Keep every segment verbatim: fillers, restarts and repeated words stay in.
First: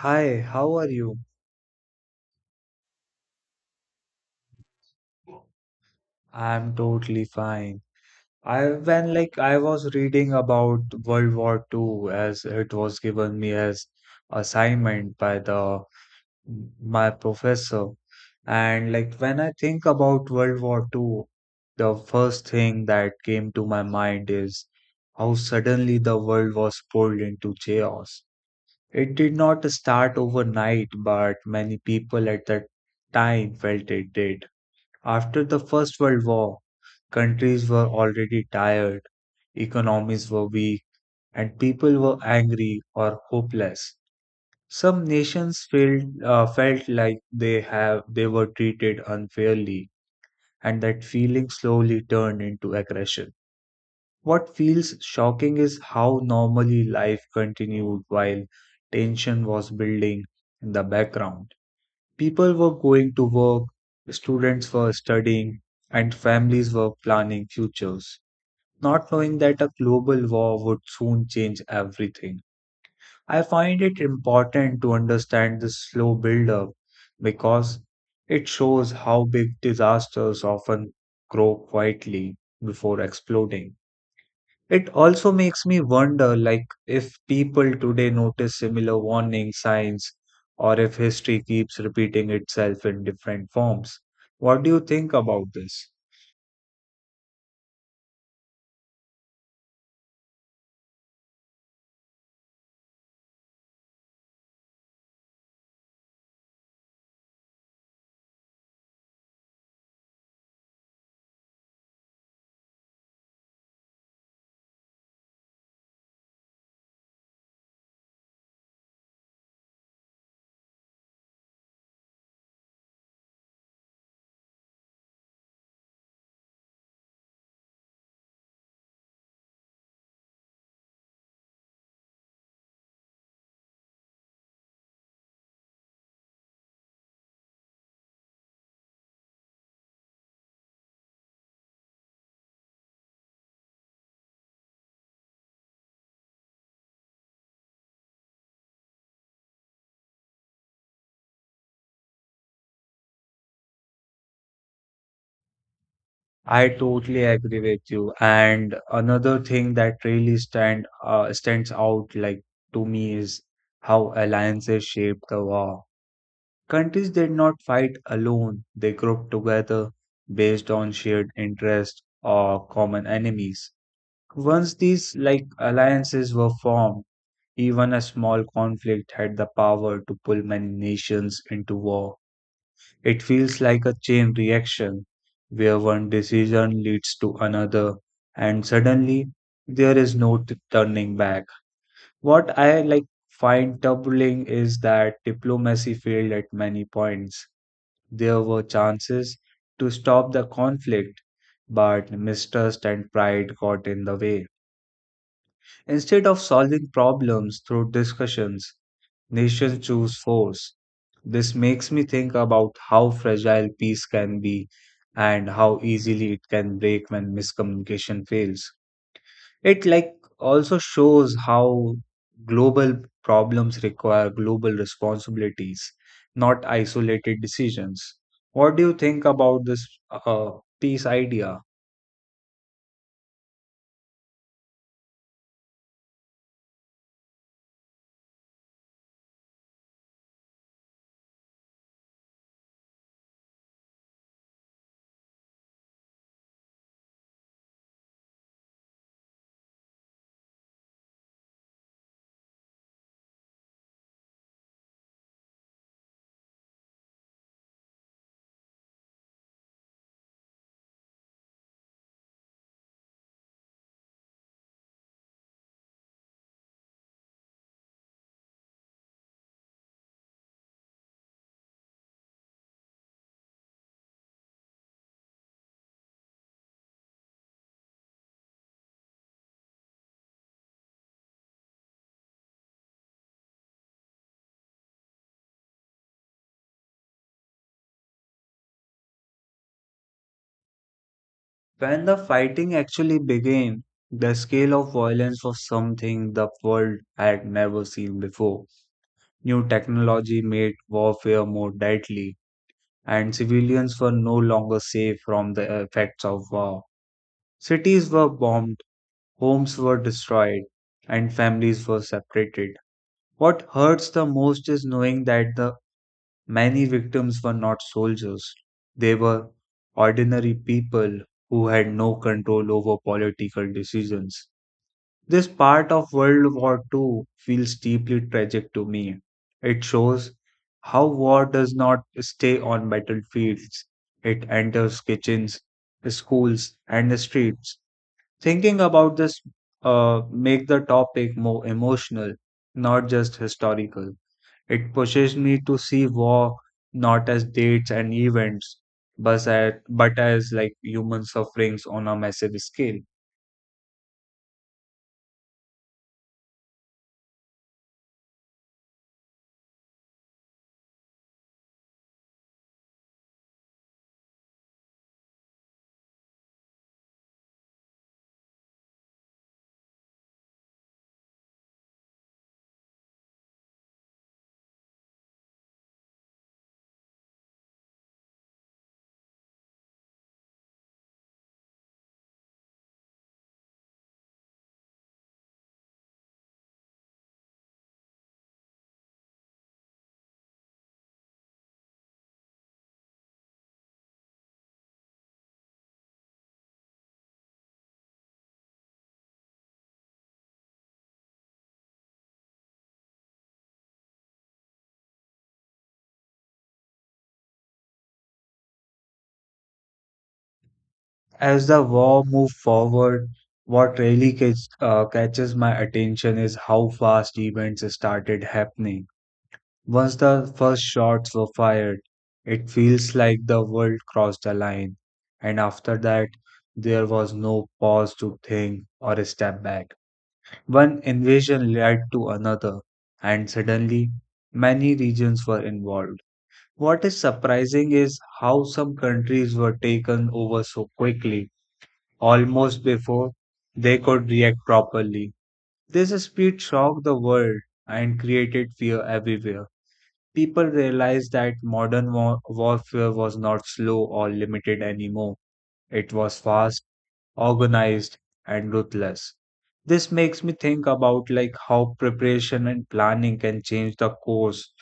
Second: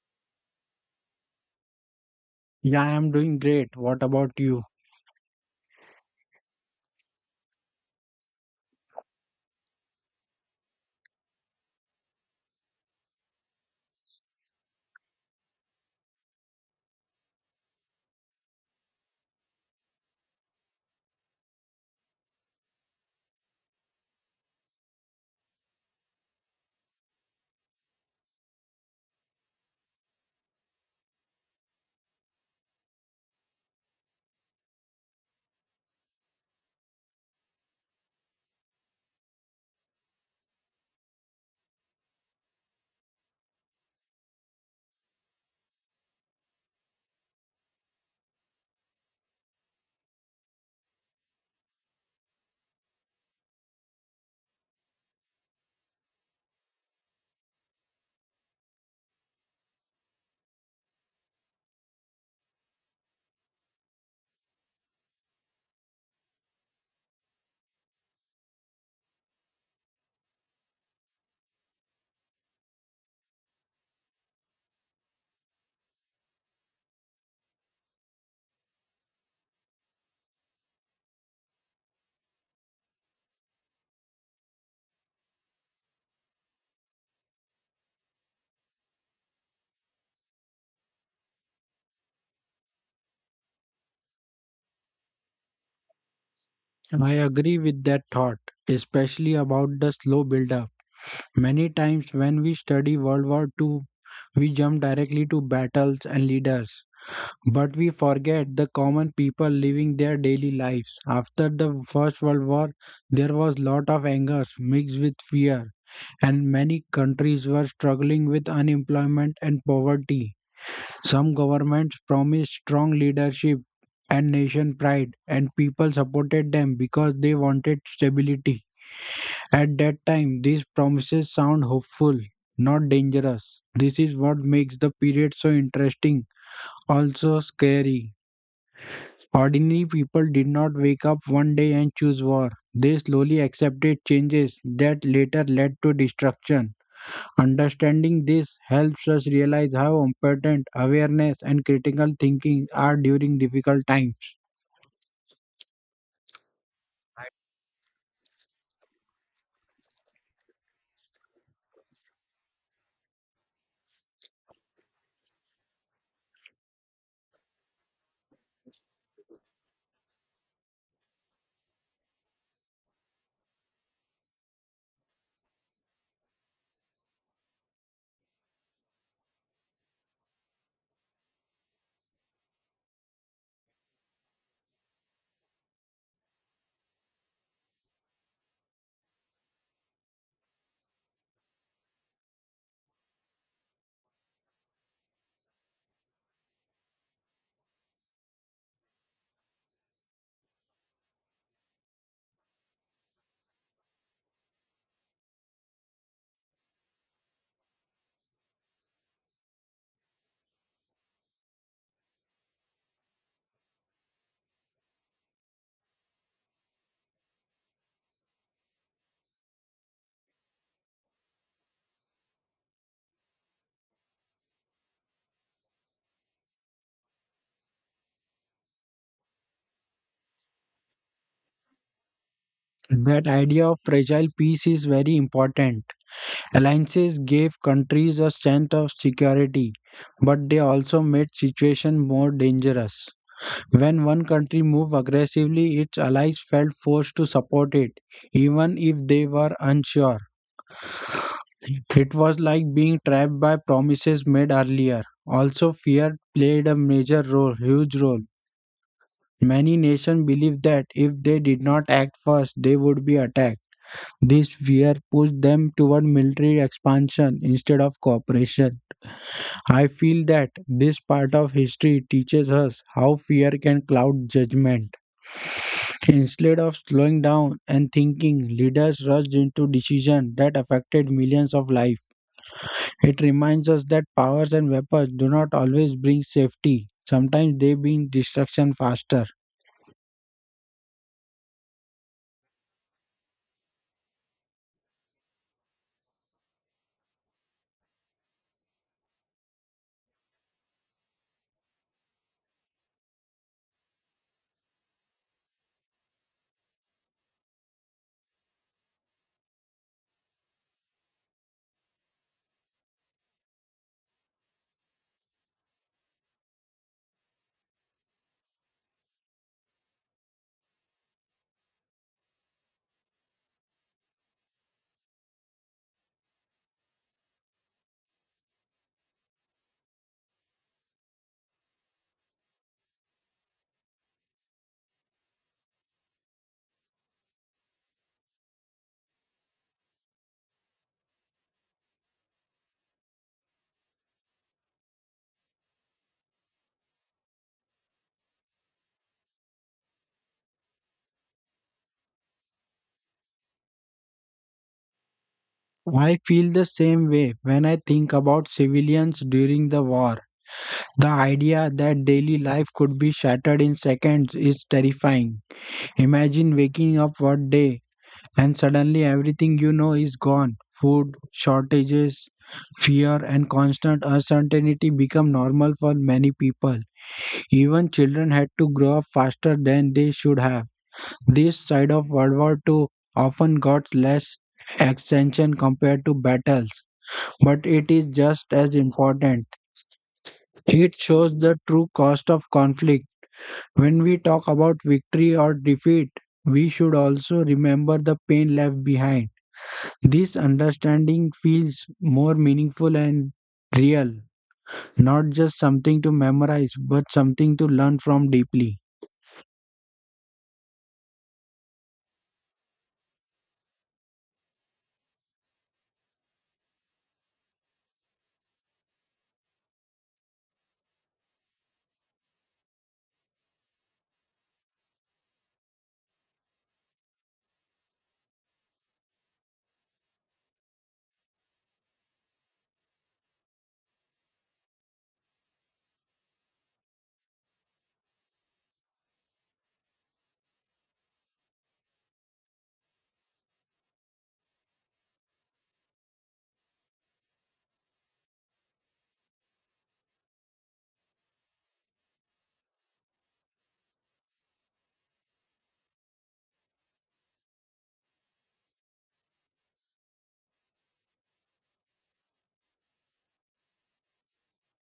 Hi, how are you? Yeah, I'm doing great. What about you? I'm totally fine. I when like I was reading about World War Two as it was given me as assignment by the my professor. And like when I think about World War Two, the first thing that came to my mind is how suddenly the world was pulled into chaos. It did not start overnight, but many people at that time felt it did. After the First World War, countries were already tired, economies were weak, and people were angry or hopeless. Some nations felt, uh, felt like they have they were treated unfairly, and that feeling slowly turned into aggression. What feels shocking is how normally life continued while tension was building in the background. People were going to work, students were studying, and families were planning futures, not knowing that a global war would soon change everything. I find it important to understand this slow build-up because it shows how big disasters often grow quietly before exploding. It also makes me wonder like if people today notice similar warning signs or if history keeps repeating itself in different forms. What do you think about this? I agree with that thought, especially about the slow build-up. Many times when we study World War two, we jump directly to battles and leaders. But we forget the common people living their daily lives. After the First World War, there was lot of anger mixed with fear, and many countries were struggling with unemployment and poverty. Some governments promised strong leadership and nation pride, and people supported them because they wanted stability. At that time, these promises sound hopeful, not dangerous. This is what makes the period so interesting, also scary. Ordinary people did not wake up one day and choose war. They slowly accepted changes that later led to destruction. Understanding this helps us realize how important awareness and critical thinking are during difficult times. I totally agree with you. And another thing that really stand uh, stands out like to me is how alliances shaped the war. Countries did not fight alone. They grouped together based on shared interest or common enemies. Once these like alliances were formed, even a small conflict had the power to pull many nations into war. It feels like a chain reaction where one decision leads to another and suddenly there is no t- turning back. What I like find troubling is that diplomacy failed at many points. There were chances to stop the conflict, but mistrust and pride got in the way. Instead of solving problems through discussions, nations choose force. This makes me think about how fragile peace can be and how easily it can break when miscommunication fails. It like also shows how global problems require global responsibilities, not isolated decisions. What do you think about this uh, peace idea? That idea of fragile peace is very important. Alliances gave countries a sense of security, but they also made situation more dangerous. When one country moved aggressively, its allies felt forced to support it, even if they were unsure. It was like being trapped by promises made earlier. Also, fear played a major role, huge role. Many nations believed that if they did not act first, they would be attacked. This fear pushed them toward military expansion instead of cooperation. I feel that this part of history teaches us how fear can cloud judgment. Instead of slowing down and thinking, leaders rushed into decisions that affected millions of lives. It reminds us that powers and weapons do not always bring safety. Sometimes they bring destruction faster. When the fighting actually began, the scale of violence was something the world had never seen before. New technology made warfare more deadly, and civilians were no longer safe from the effects of war. Cities were bombed, homes were destroyed, and families were separated. What hurts the most is knowing that the many victims were not soldiers, they were ordinary people who had no control over political decisions. This part of World War two feels deeply tragic to me. It shows how war does not stay on battlefields, it enters kitchens, schools, and streets. Thinking about this uh, make the topic more emotional, not just historical. It pushes me to see war not as dates and events, but as, but as like human sufferings on a massive scale. I feel the same way when I think about civilians during the war. The idea that daily life could be shattered in seconds is terrifying. Imagine waking up one day and suddenly everything you know is gone. Food, shortages, fear, and constant uncertainty become normal for many people. Even children had to grow up faster than they should have. This side of World War two often got less attention compared to battles, but it is just as important. It shows the true cost of conflict. When we talk about victory or defeat, we should also remember the pain left behind. This understanding feels more meaningful and real, not just something to memorize, but something to learn from deeply. As the war moves forward, what really catch, uh, catches my attention is how fast events started happening. Once the first shots were fired, it feels like the world crossed a line, and after that, there was no pause to think or step back. One invasion led to another, and suddenly many regions were involved. What is surprising is how some countries were taken over so quickly, almost before they could react properly. This speed shocked the world and created fear everywhere. People realized that modern war- warfare was not slow or limited anymore. It was fast, organized and ruthless. This makes me think about like how preparation and planning can change the course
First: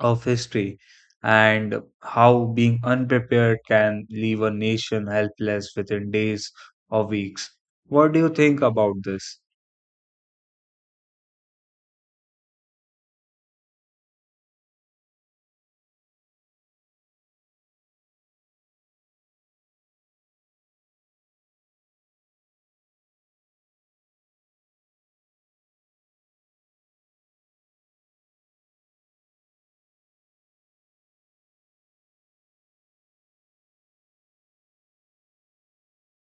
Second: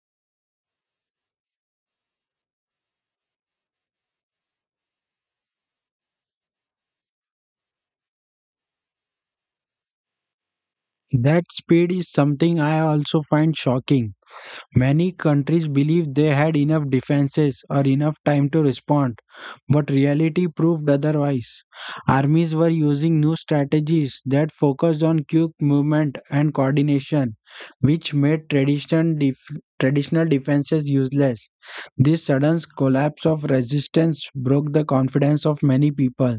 of history and how being unprepared can leave a nation helpless within days or weeks. What do you think about this? That speed is something I also find shocking. Many countries believed they had enough defenses or enough time to respond, but reality proved otherwise. Armies were using new strategies that focused on quick movement and coordination, which made traditional, def- traditional defenses useless. This sudden collapse of resistance broke the confidence of many people.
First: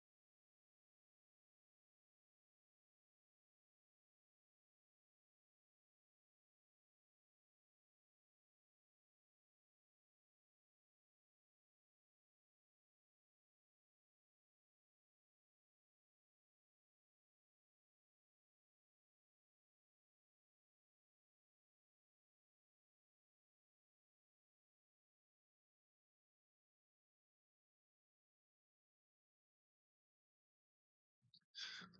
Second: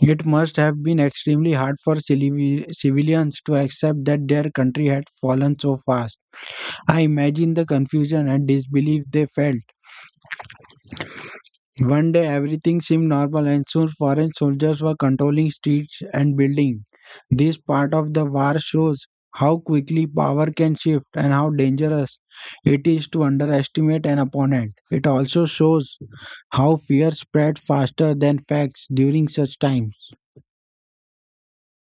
It must have been extremely hard for civili- civilians to accept that their country had fallen so fast. I imagine the confusion and disbelief they felt. One day everything seemed normal and soon foreign soldiers were controlling streets and buildings. This part of the war shows how quickly power can shift and how dangerous it is to underestimate an opponent. It also shows how fear spread faster than facts during such times.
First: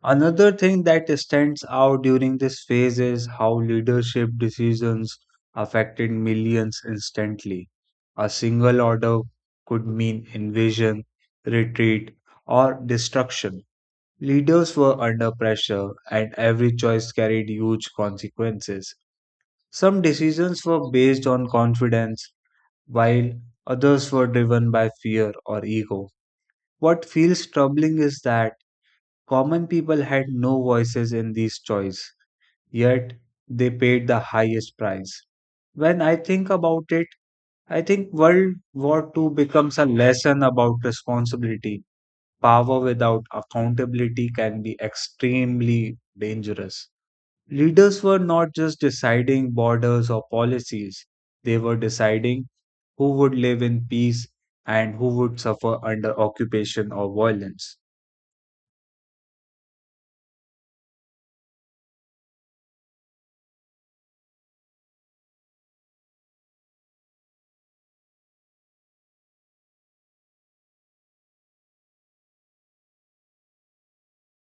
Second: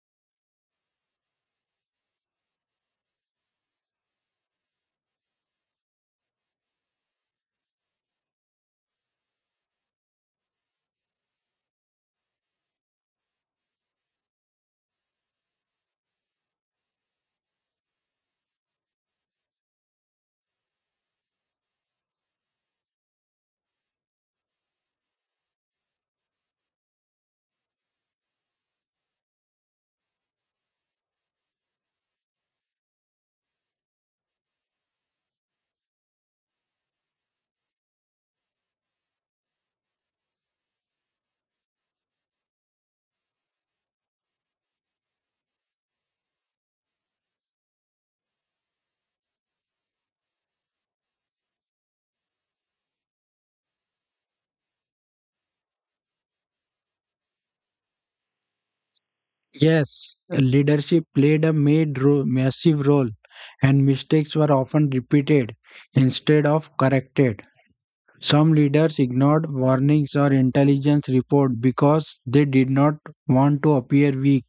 Another thing that stands out during this phase is how leadership decisions affected millions instantly. A single order could mean invasion, retreat, or destruction. Leaders were under pressure, and every choice carried huge consequences. Some decisions were based on confidence, while others were driven by fear or ego. What feels troubling is that Common people had no voices in these choices, yet they paid the highest price. When I think about it, I think World War Two becomes a lesson about responsibility. Power without accountability can be extremely dangerous. Leaders were not just deciding borders or policies, they were deciding who would live in peace and who would suffer under occupation or violence. Yes, leadership played a made ro- massive role and mistakes were often repeated instead of corrected. Some leaders ignored warnings or intelligence reports because they did not want to appear weak.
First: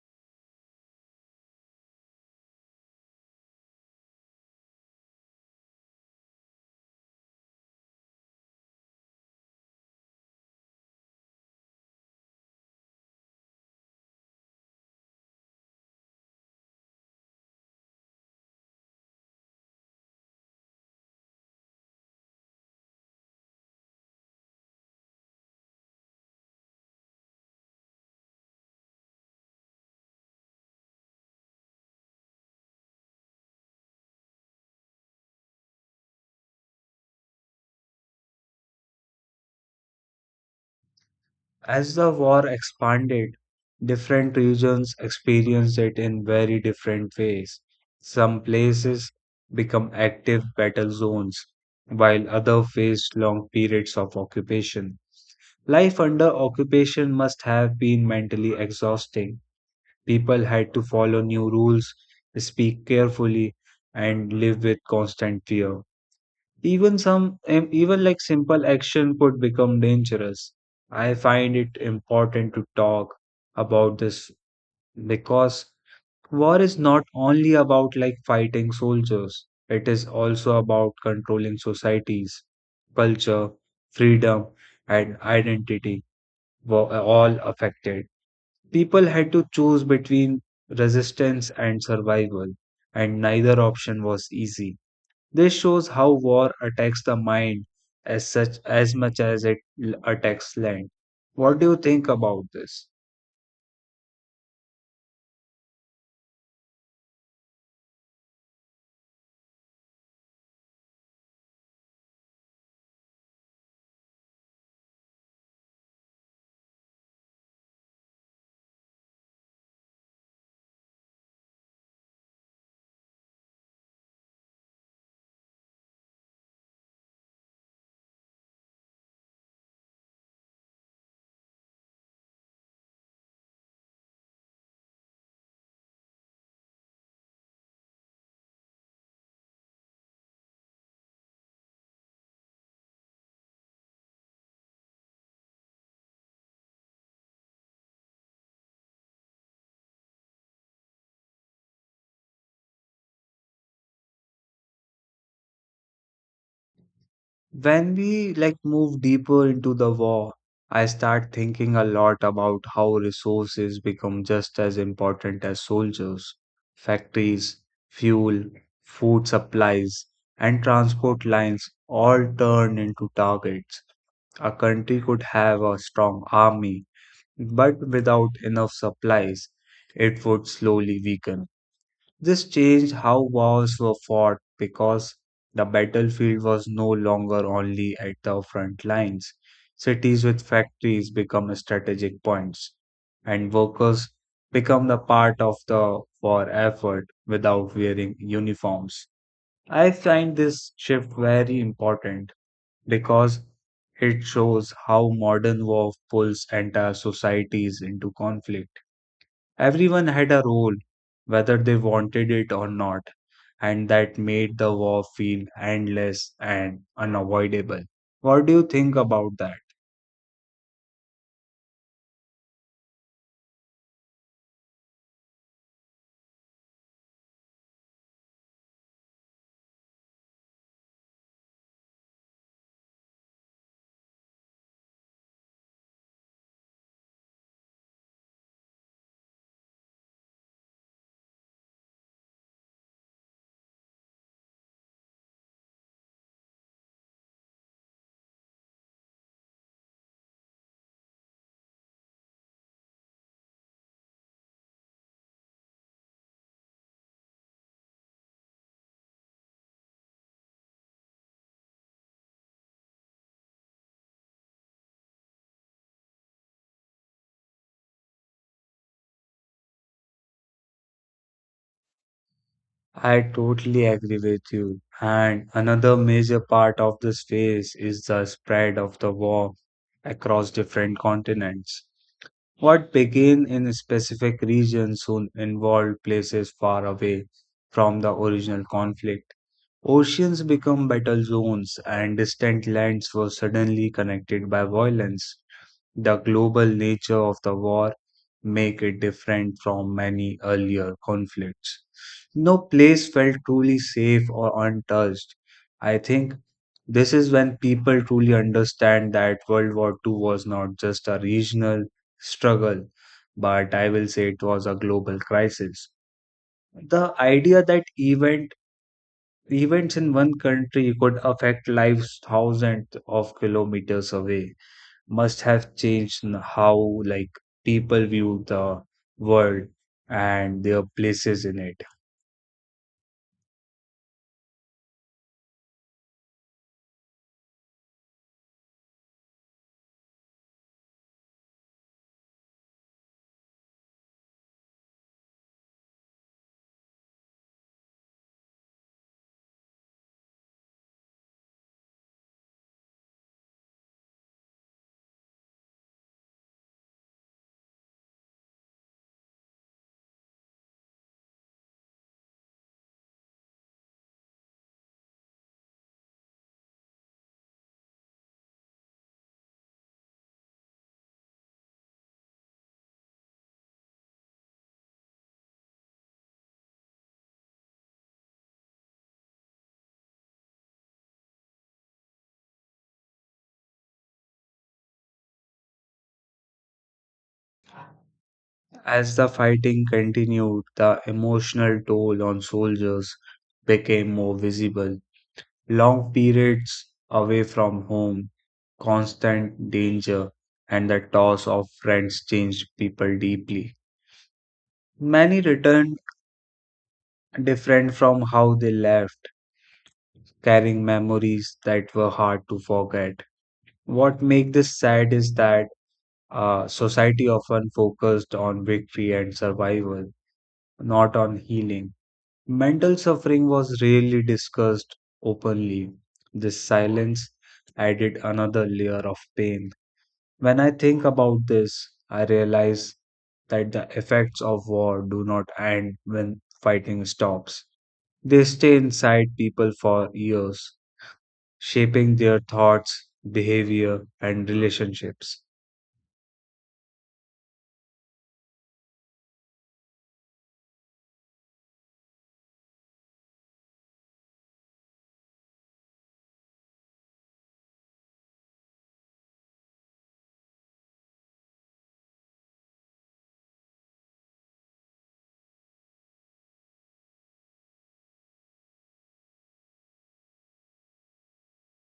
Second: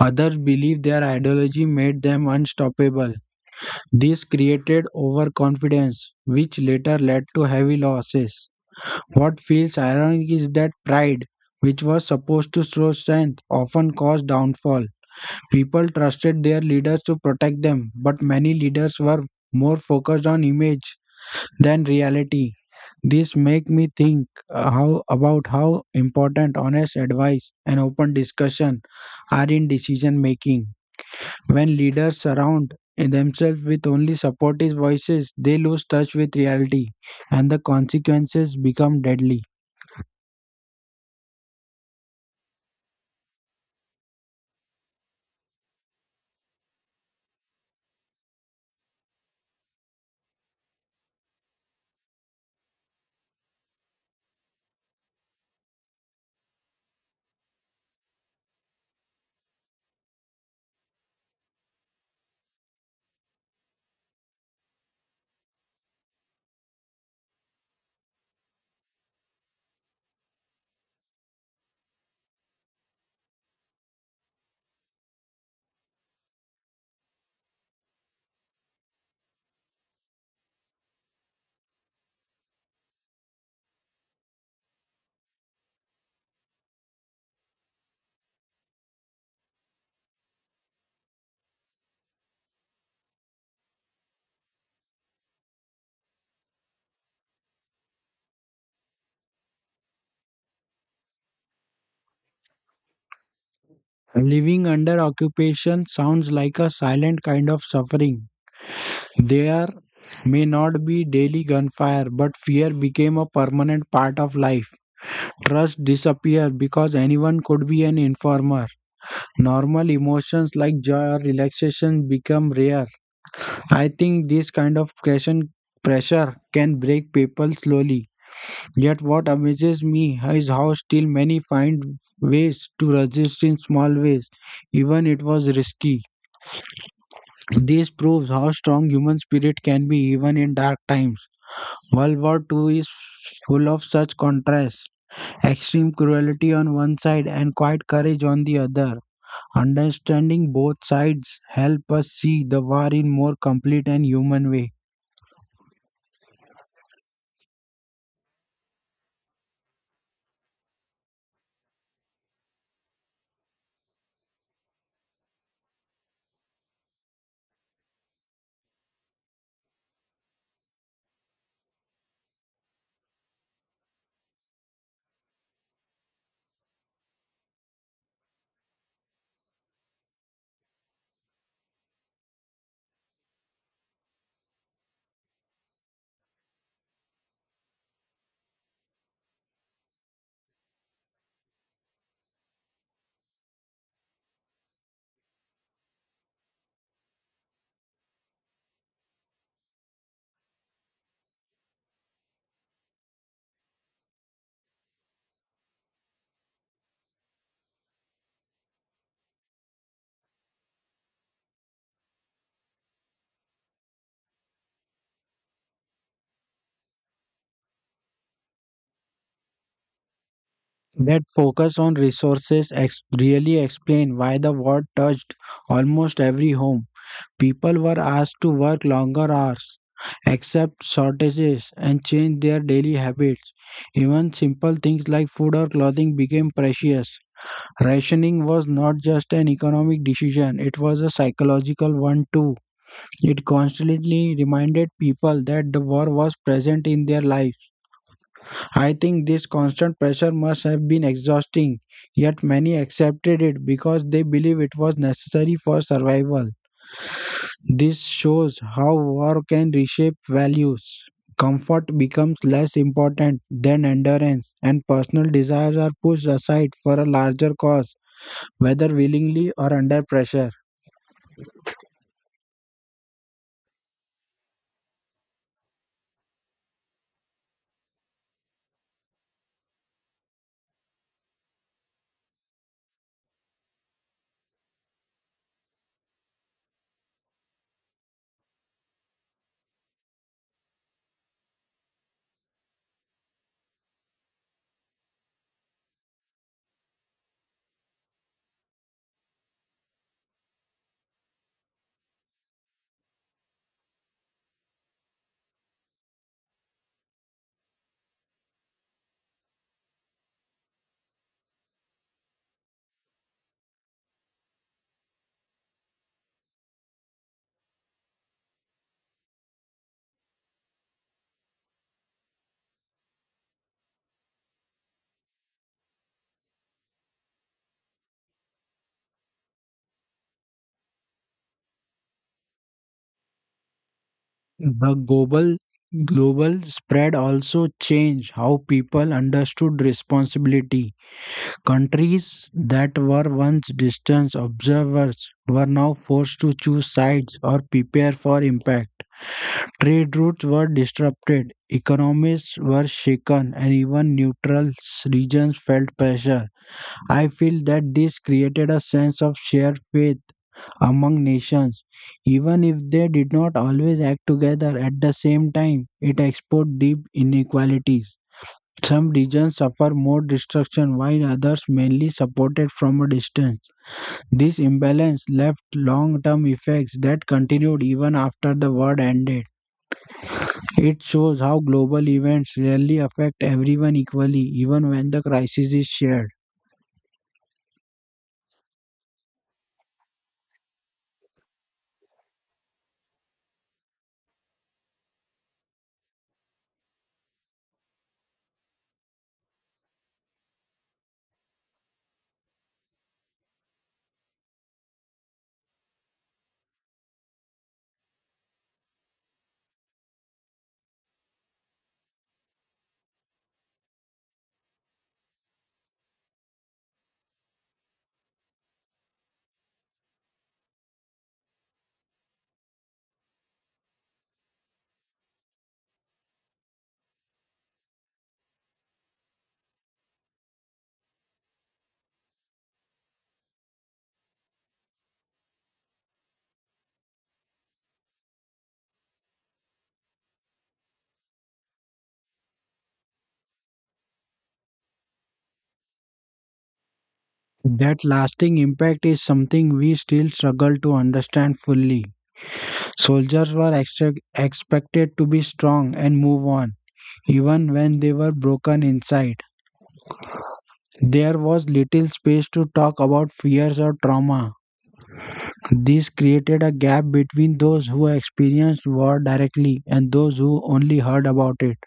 Others believed their ideology made them unstoppable. This created overconfidence, which later led to heavy losses. What feels ironic is that pride, which was supposed to show strength, often caused downfall. People trusted their leaders to protect them, but many leaders were more focused on image than reality. This make me think uh, how about how important honest advice and open discussion are in decision making. When leaders surround themselves with only supportive voices, they lose touch with reality and the consequences become deadly. As the war expanded, different regions experienced it in very different ways. Some places become active battle zones, while others faced long periods of occupation. Life under occupation must have been mentally exhausting. People had to follow new rules, speak carefully, and live with constant fear. Even some, um, even like simple action could become dangerous. I find it important to talk about this because war is not only about like fighting soldiers, it is also about controlling societies, culture, freedom, and identity were uh, all affected. People had to choose between resistance and survival, and neither option was easy. This shows how war attacks the mind as such as much as it l- attacks land. What do you think about this? Living under occupation sounds like a silent kind of suffering. There may not be daily gunfire, but fear became a permanent part of life. Trust disappeared because anyone could be an informer. Normal emotions like joy or relaxation become rare. I think this kind of question pressure can break people slowly. Yet what amazes me is how still many find ways to resist in small ways, even it was risky. This proves how strong human spirit can be even in dark times. World War Two is full of such contrasts, extreme cruelty on one side and quiet courage on the other. Understanding both sides help us see the war in more complete and human way. When we like move deeper into the war, I start thinking a lot about how resources become just as important as soldiers. Factories, fuel, food supplies, and transport lines all turn into targets. A country could have a strong army but without enough supplies, it would slowly weaken. This changed how wars were fought because the battlefield was no longer only at the front lines. Cities with factories become strategic points, and workers become the part of the war effort without wearing uniforms. I find this shift very important because it shows how modern war pulls entire societies into conflict. Everyone had a role, whether they wanted it or not, and that made the war feel endless and unavoidable. What do you think about that? That focus on resources ex- really explain why the war touched almost every home. People were asked to work longer hours, accept shortages, and change their daily habits. Even simple things like food or clothing became precious. Rationing was not just an economic decision, it was a psychological one too. It constantly reminded people that the war was present in their lives. I think this constant pressure must have been exhausting, yet many accepted it because they believe it was necessary for survival. This shows how war can reshape values. Comfort becomes less important than endurance, and personal desires are pushed aside for a larger cause, whether willingly or under pressure. I totally agree with you. And another major part of this phase is the spread of the war across different continents. What began in specific regions soon involved places far away from the original conflict. Oceans became battle zones, and distant lands were suddenly connected by violence. The global nature of the war make it different from many earlier conflicts. No place felt truly safe or untouched. I think this is when people truly understand that World War two was not just a regional struggle, but I will say it was a global crisis. The idea that event events in one country could affect lives thousands of kilometers away must have changed n- how like people view the world and their places in it. The global global spread also changed how people understood responsibility. Countries that were once distant observers were now forced to choose sides or prepare for impact. Trade routes were disrupted, economies were shaken, and even neutral s- regions felt pressure. I feel that this created a sense of shared faith among nations, even if they did not always act together at the same time. It exposed deep inequalities. Some regions suffer more destruction while others mainly supported from a distance. This imbalance left long term effects that continued even after the war ended. It shows how global events rarely affect everyone equally, even when the crisis is shared. As the fighting continued, the emotional toll on soldiers became more visible. Long periods away from home, constant danger, and the loss of friends changed people deeply. Many returned different from how they left, carrying memories that were hard to forget. What makes this sad is that Uh, society often focused on victory and survival, not on healing. Mental suffering was rarely discussed openly. This silence added another layer of pain. When I think about this, I realize that the effects of war do not end when fighting stops. They stay inside people for years, shaping their thoughts, behavior, and relationships. That lasting impact is something we still struggle to understand fully. Soldiers were extra- expected to be strong and move on, even when they were broken inside. There was little space to talk about fears or trauma. This created a gap between those who experienced war directly and those who only heard about it.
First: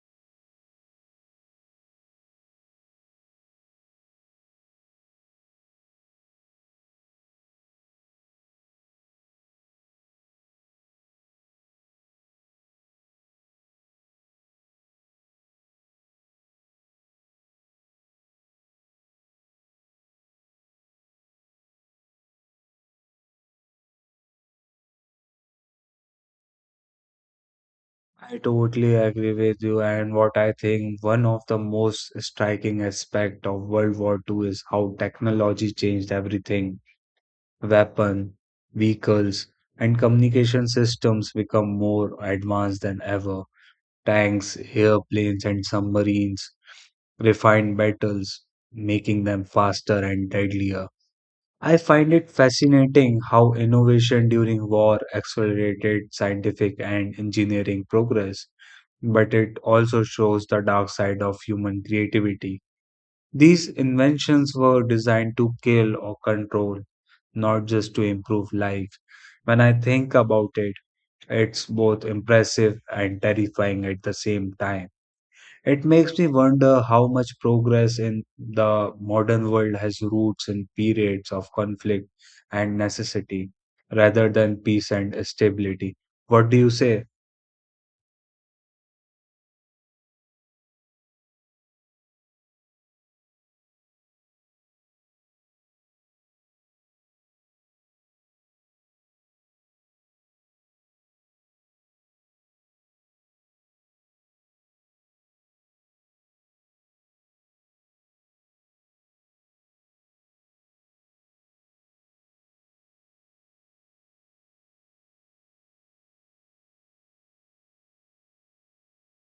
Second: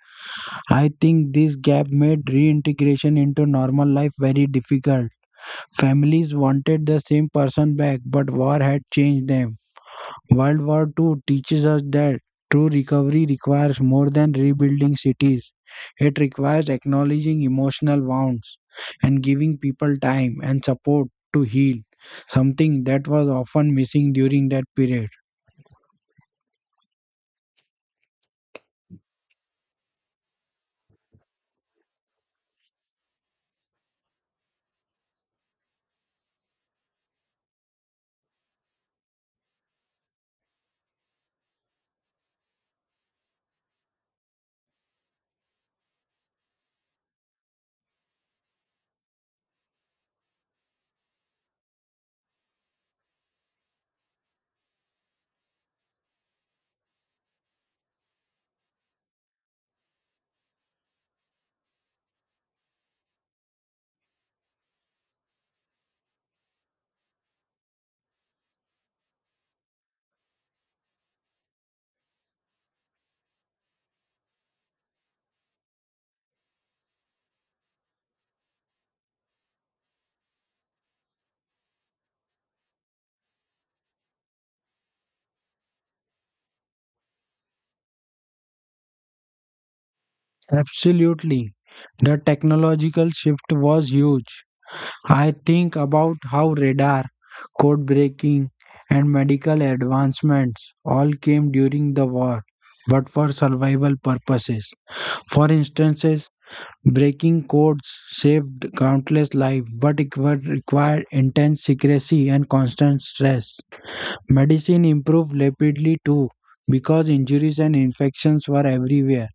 I think this gap made reintegration into normal life very difficult. Families wanted the same person back, but war had changed them. World War Two teaches us that true recovery requires more than rebuilding cities. It requires acknowledging emotional wounds and giving people time and support to heal, something that was often missing during that period. I totally agree with you, and what I think one of the most striking aspect of World War two is how technology changed everything. Weapon, vehicles, and communication systems become more advanced than ever. Tanks, airplanes, and submarines refined battles, making them faster and deadlier. I find it fascinating how innovation during war accelerated scientific and engineering progress but it also shows the dark side of human creativity. These inventions were designed to kill or control, not just to improve life. When I think about it, it's both impressive and terrifying at the same time. It makes me wonder how much progress in the modern world has roots in periods of conflict and necessity rather than peace and stability. What do you say? Absolutely. The technological shift was huge. I think about how radar, code breaking, and medical advancements all came during the war, but for survival purposes. For instances, breaking codes saved countless lives, but it were- required intense secrecy and constant stress. Medicine improved rapidly too, because injuries and infections were everywhere.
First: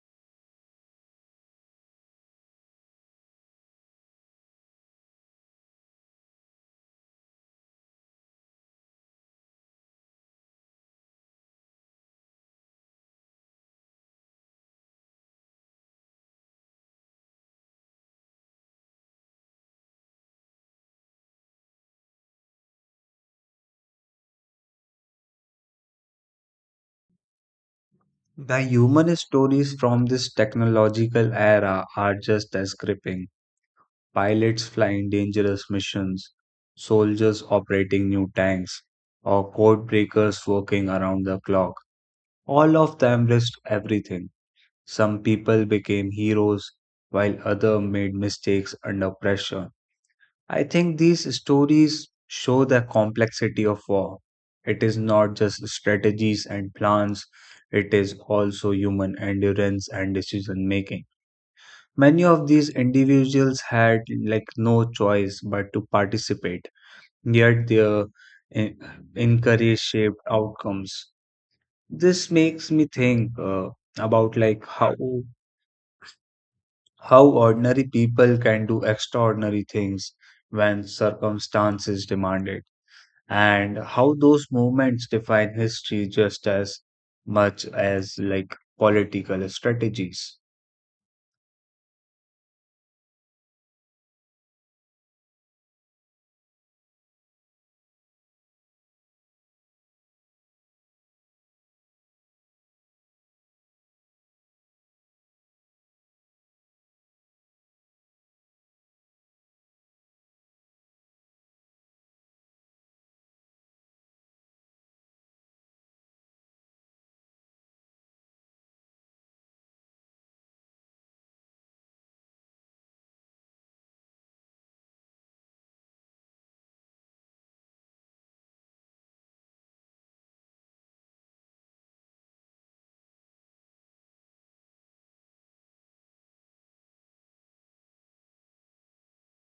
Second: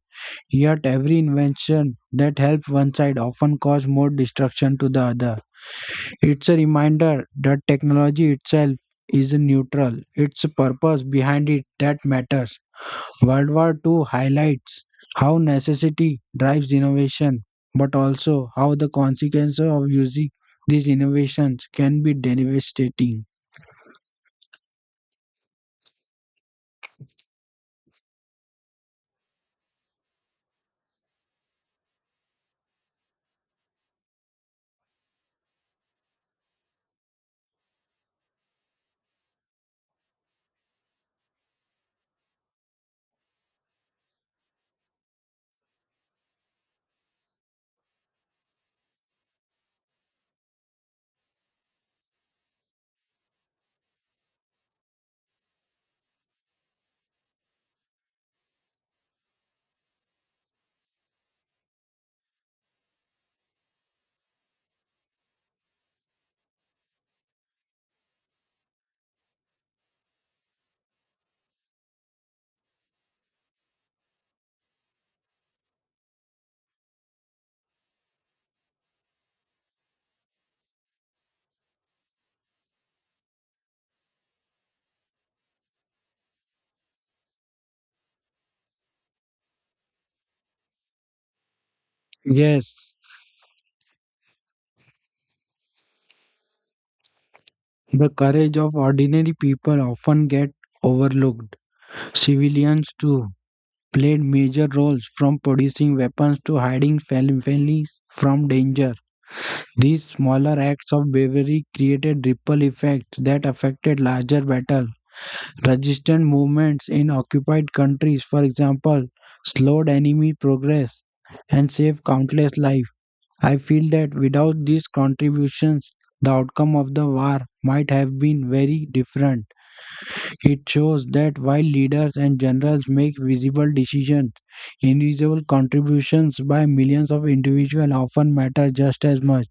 Yet, every invention that helped one side often caused more destruction to the other. It's a reminder that technology itself is neutral, it's the purpose behind it that matters. World War two highlights how necessity drives innovation, but also how the consequences of using these innovations can be devastating. The human stories from this technological era are just as gripping. Pilots flying dangerous missions, soldiers operating new tanks, or code breakers working around the clock. All of them risked everything. Some people became heroes, while others made mistakes under pressure. I think these stories show the complexity of war. It is not just strategies and plans, it is also human endurance and decision making. Many of these individuals had like no choice but to participate, yet their en- encourage shaped outcomes. This makes me think uh, about like how how ordinary people can do extraordinary things when circumstances demand it, and how those movements define history just as much as like political strategies. Yes, the courage of ordinary people often get overlooked. Civilians too played major roles from producing weapons to hiding fam- families from danger. These smaller acts of bravery created ripple effects that affected larger battles. Resistance movements in occupied countries, for example, slowed enemy progress and saved countless lives. I feel that without these contributions, the outcome of the war might have been very different. It shows that while leaders and generals make visible decisions, invisible contributions by millions of individuals often matter just as much.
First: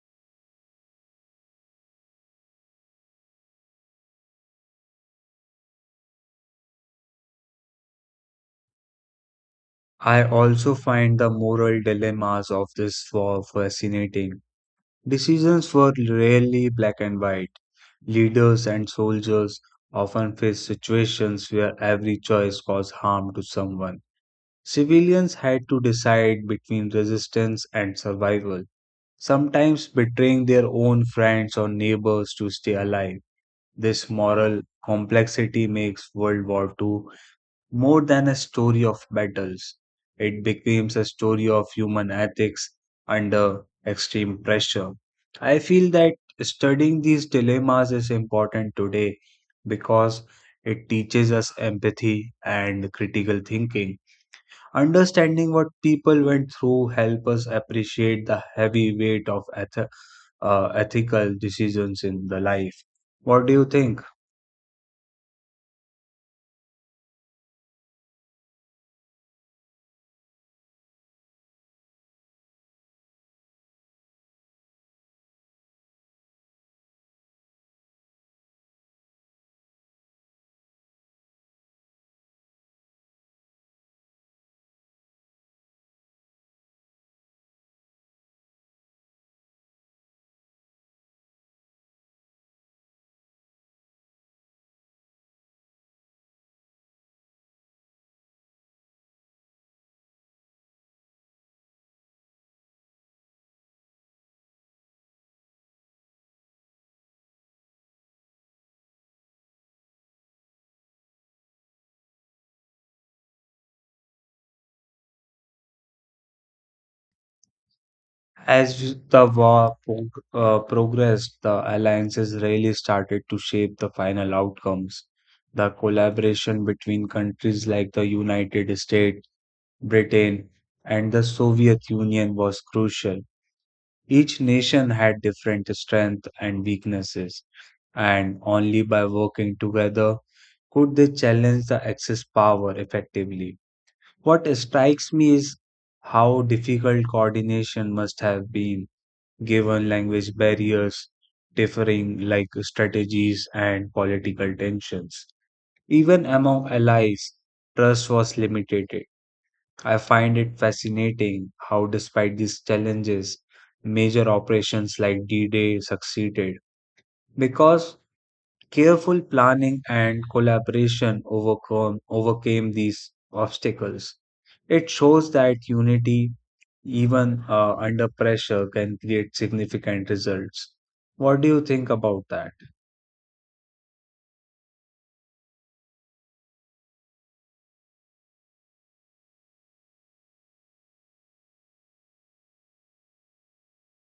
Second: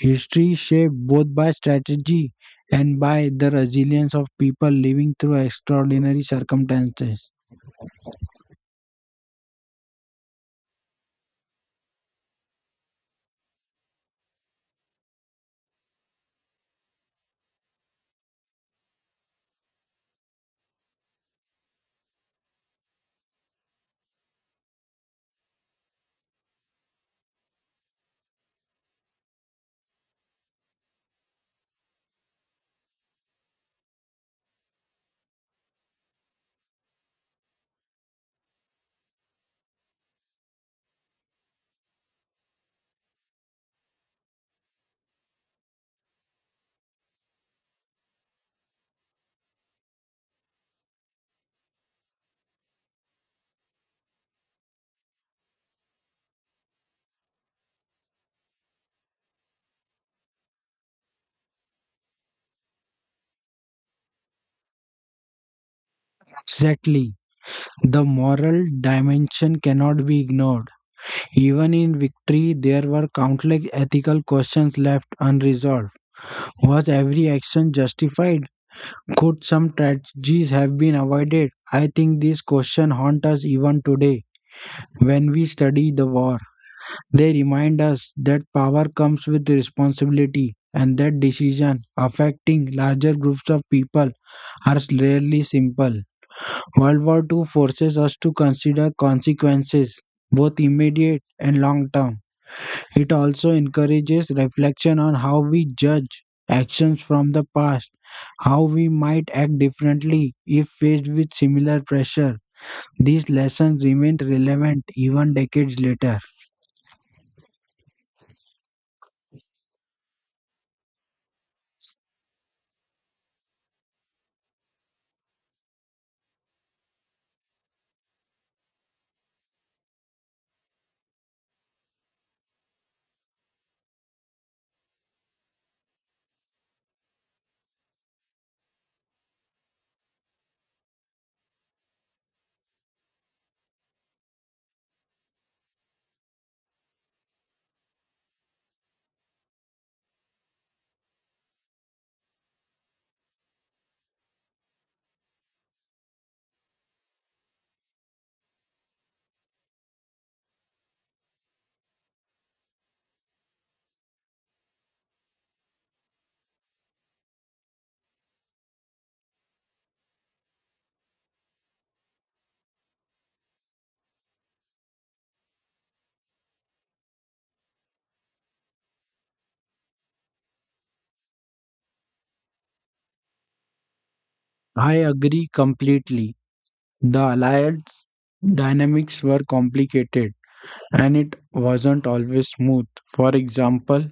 History shaped both by strategy and by the resilience of people living through extraordinary circumstances. I also find the moral dilemmas of this war fascinating. Decisions were rarely black and white. Leaders and soldiers often faced situations where every choice caused harm to someone. Civilians had to decide between resistance and survival, sometimes betraying their own friends or neighbors to stay alive. This moral complexity makes World War two more than a story of battles. It becomes a story of human ethics under extreme pressure. I feel that studying these dilemmas is important today because it teaches us empathy and critical thinking. Understanding what people went through help us appreciate the heavy weight of eth- uh, ethical decisions in the life. What do you think? Exactly. The moral dimension cannot be ignored. Even in victory, there were countless ethical questions left unresolved. Was every action justified? Could some tragedies have been avoided? I think these questions haunt us even today when we study the war. They remind us that power comes with responsibility and that decisions affecting larger groups of people are rarely simple. World War two forces us to consider consequences, both immediate and long term. It also encourages reflection on how we judge actions from the past, how we might act differently if faced with similar pressure. These lessons remain relevant even decades later. As the war prog- uh, progressed, the alliances really started to shape the final outcomes. The collaboration between countries like the United States, Britain, and the Soviet Union was crucial. Each nation had different strengths and weaknesses, and only by working together could they challenge the Axis power effectively. What strikes me is how difficult coordination must have been given language barriers, differing like strategies and political tensions. Even among allies, trust was limited. I find it fascinating how, despite these challenges, major operations like D Day succeeded because careful planning and collaboration overcome, overcame these obstacles. It shows that unity, even uh, under pressure, can create significant results. What do you think about that? I agree completely. The alliance dynamics were complicated and it wasn't always smooth. For example,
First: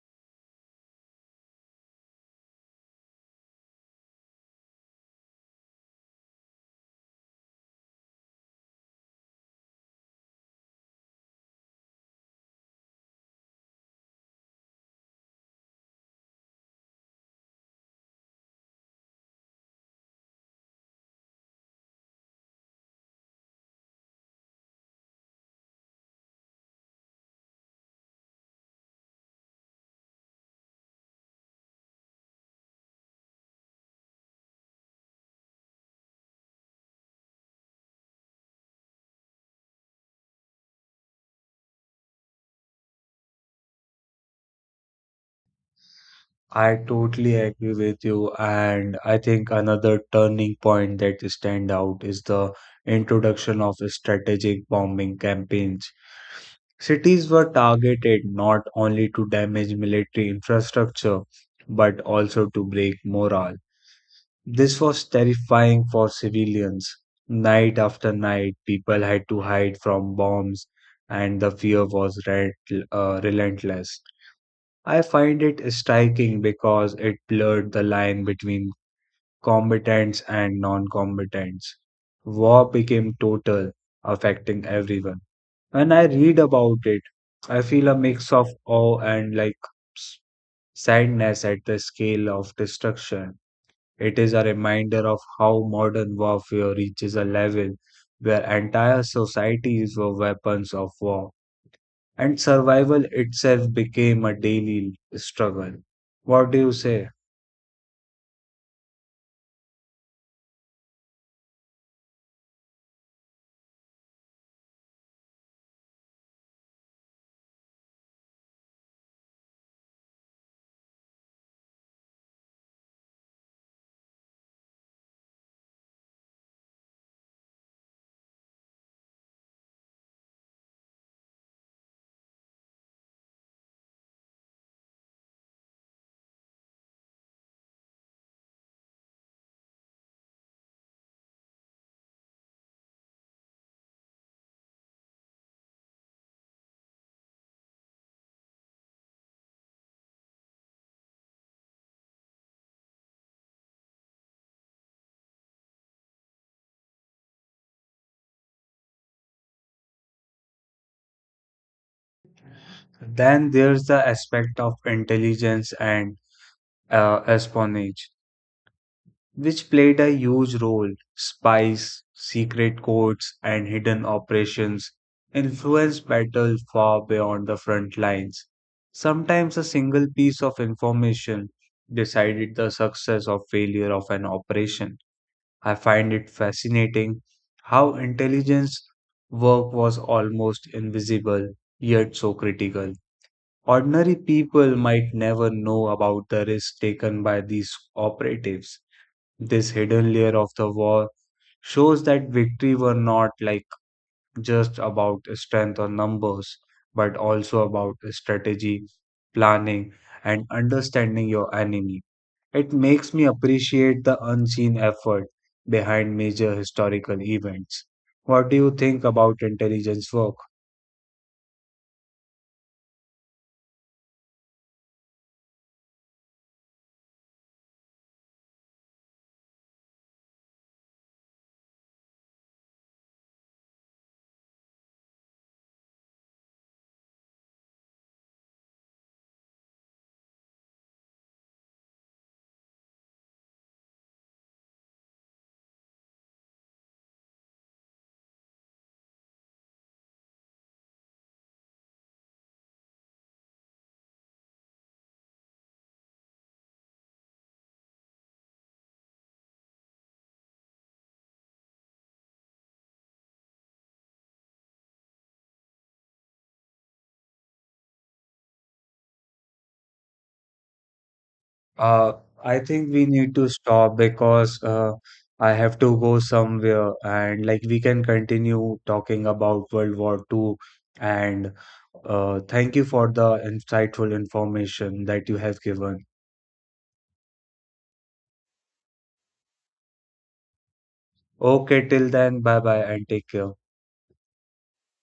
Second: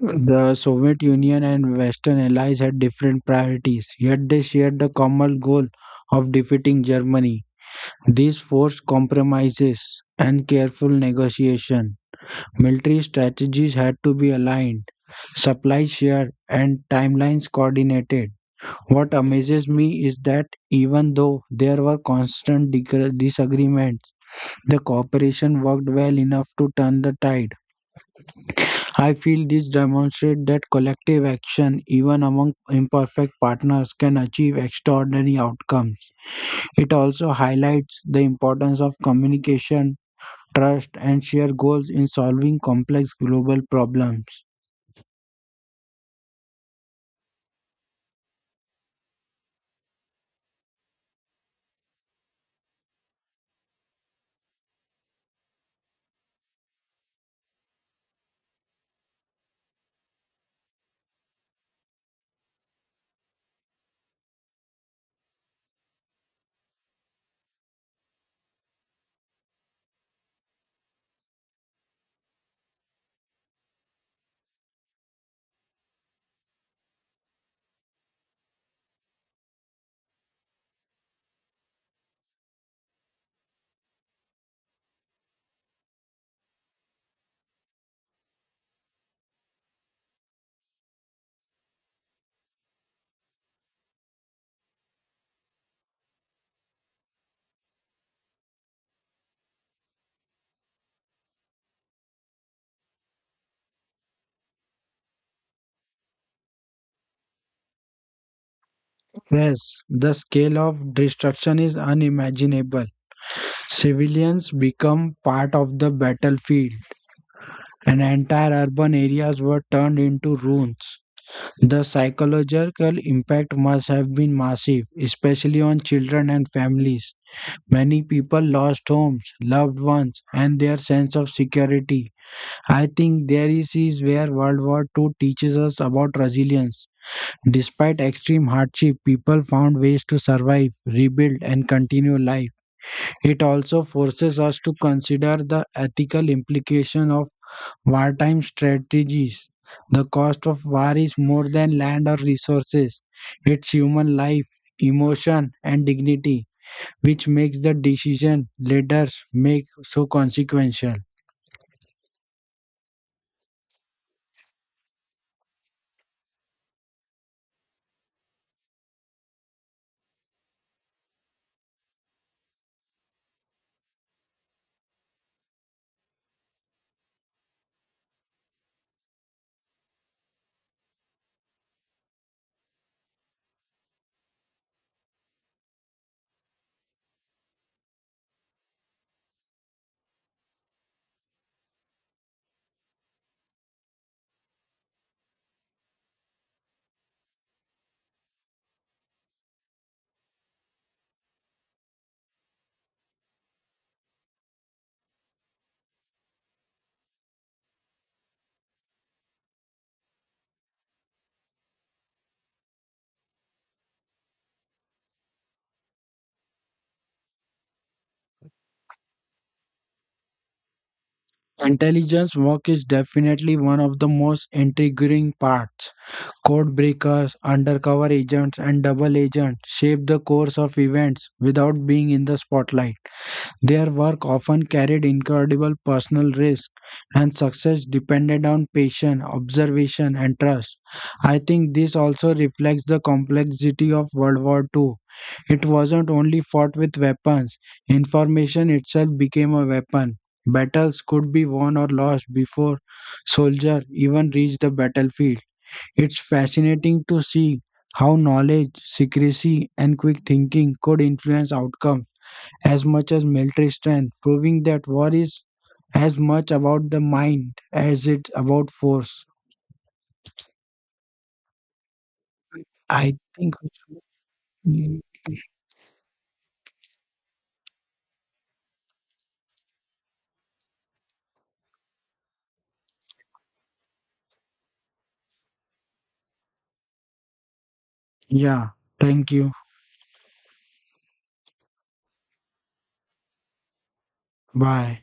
the Soviet Union and Western allies had different priorities, yet they shared the common goal of defeating Germany. This forced compromises and careful negotiation. Military strategies had to be aligned, supplies shared, and timelines coordinated. What amazes me is that even though there were constant dig- disagreements, the cooperation worked well enough to turn the tide. I feel this demonstrates that collective action, even among imperfect partners, can achieve extraordinary outcomes. It also highlights the importance of communication, trust, and shared goals in solving complex global problems. I totally agree with you, and I think another turning point that stand out is the introduction of strategic bombing campaigns. Cities were targeted not only to damage military infrastructure, but also to break morale. This was terrifying for civilians. Night after night, people had to hide from bombs, and the fear was rent- uh, relentless. I find it striking because it blurred the line between combatants and non combatants. War became total, affecting everyone. When I read about it, I feel a mix of awe and like s- sadness at the scale of destruction. It is a reminder of how modern warfare reaches a level where entire societies were weapons of war and survival itself became a daily struggle. What do you say? Yes, the scale of destruction is unimaginable. Civilians become part of the battlefield, and entire urban areas were turned into ruins. The psychological impact must have been massive, especially on children and families. Many people lost homes, loved ones, and their sense of security. I think there is is where World War two teaches us about resilience. Despite extreme hardship, people found ways to survive, rebuild, and continue life. It also forces us to consider the ethical implication of wartime strategies. The cost of war is more than land or resources. It's human life, emotion, and dignity, which makes the decision leaders make so consequential. Then there's the aspect of intelligence and uh, espionage, which played a huge role. Spies, secret codes, and hidden operations influenced battle far beyond the front lines. Sometimes a single piece of information decided the success or failure of an operation. I find it fascinating how intelligence work was almost invisible yet so critical. Ordinary people might never know about the risks taken by these operatives. This hidden layer of the war shows that victory were not like just about strength or numbers, but also about strategy, planning, and understanding your enemy. It makes me appreciate the unseen effort behind major historical events. What do you think about intelligence work? Intelligence work is definitely one of the most intriguing parts. Code breakers, undercover agents, and double agents shape the course of events without being in the spotlight. Their work often carried incredible personal risk, and success depended on patience, observation, and trust. I think this also reflects the complexity of World War two. It wasn't only fought with weapons, information itself became a weapon. Battles could be won or lost before soldiers even reached the battlefield. It's fascinating to see how knowledge, secrecy, and quick thinking could influence outcomes as much as military strength, proving that war is as much about the mind as it's about force. Uh, I think we I need to think, stop we because uh, should- I have to go somewhere and like we can continue talking about World War two and uh, thank you for the insightful information that you have given. yeah, thank you. Okay, till then, bye bye and take care. Bye.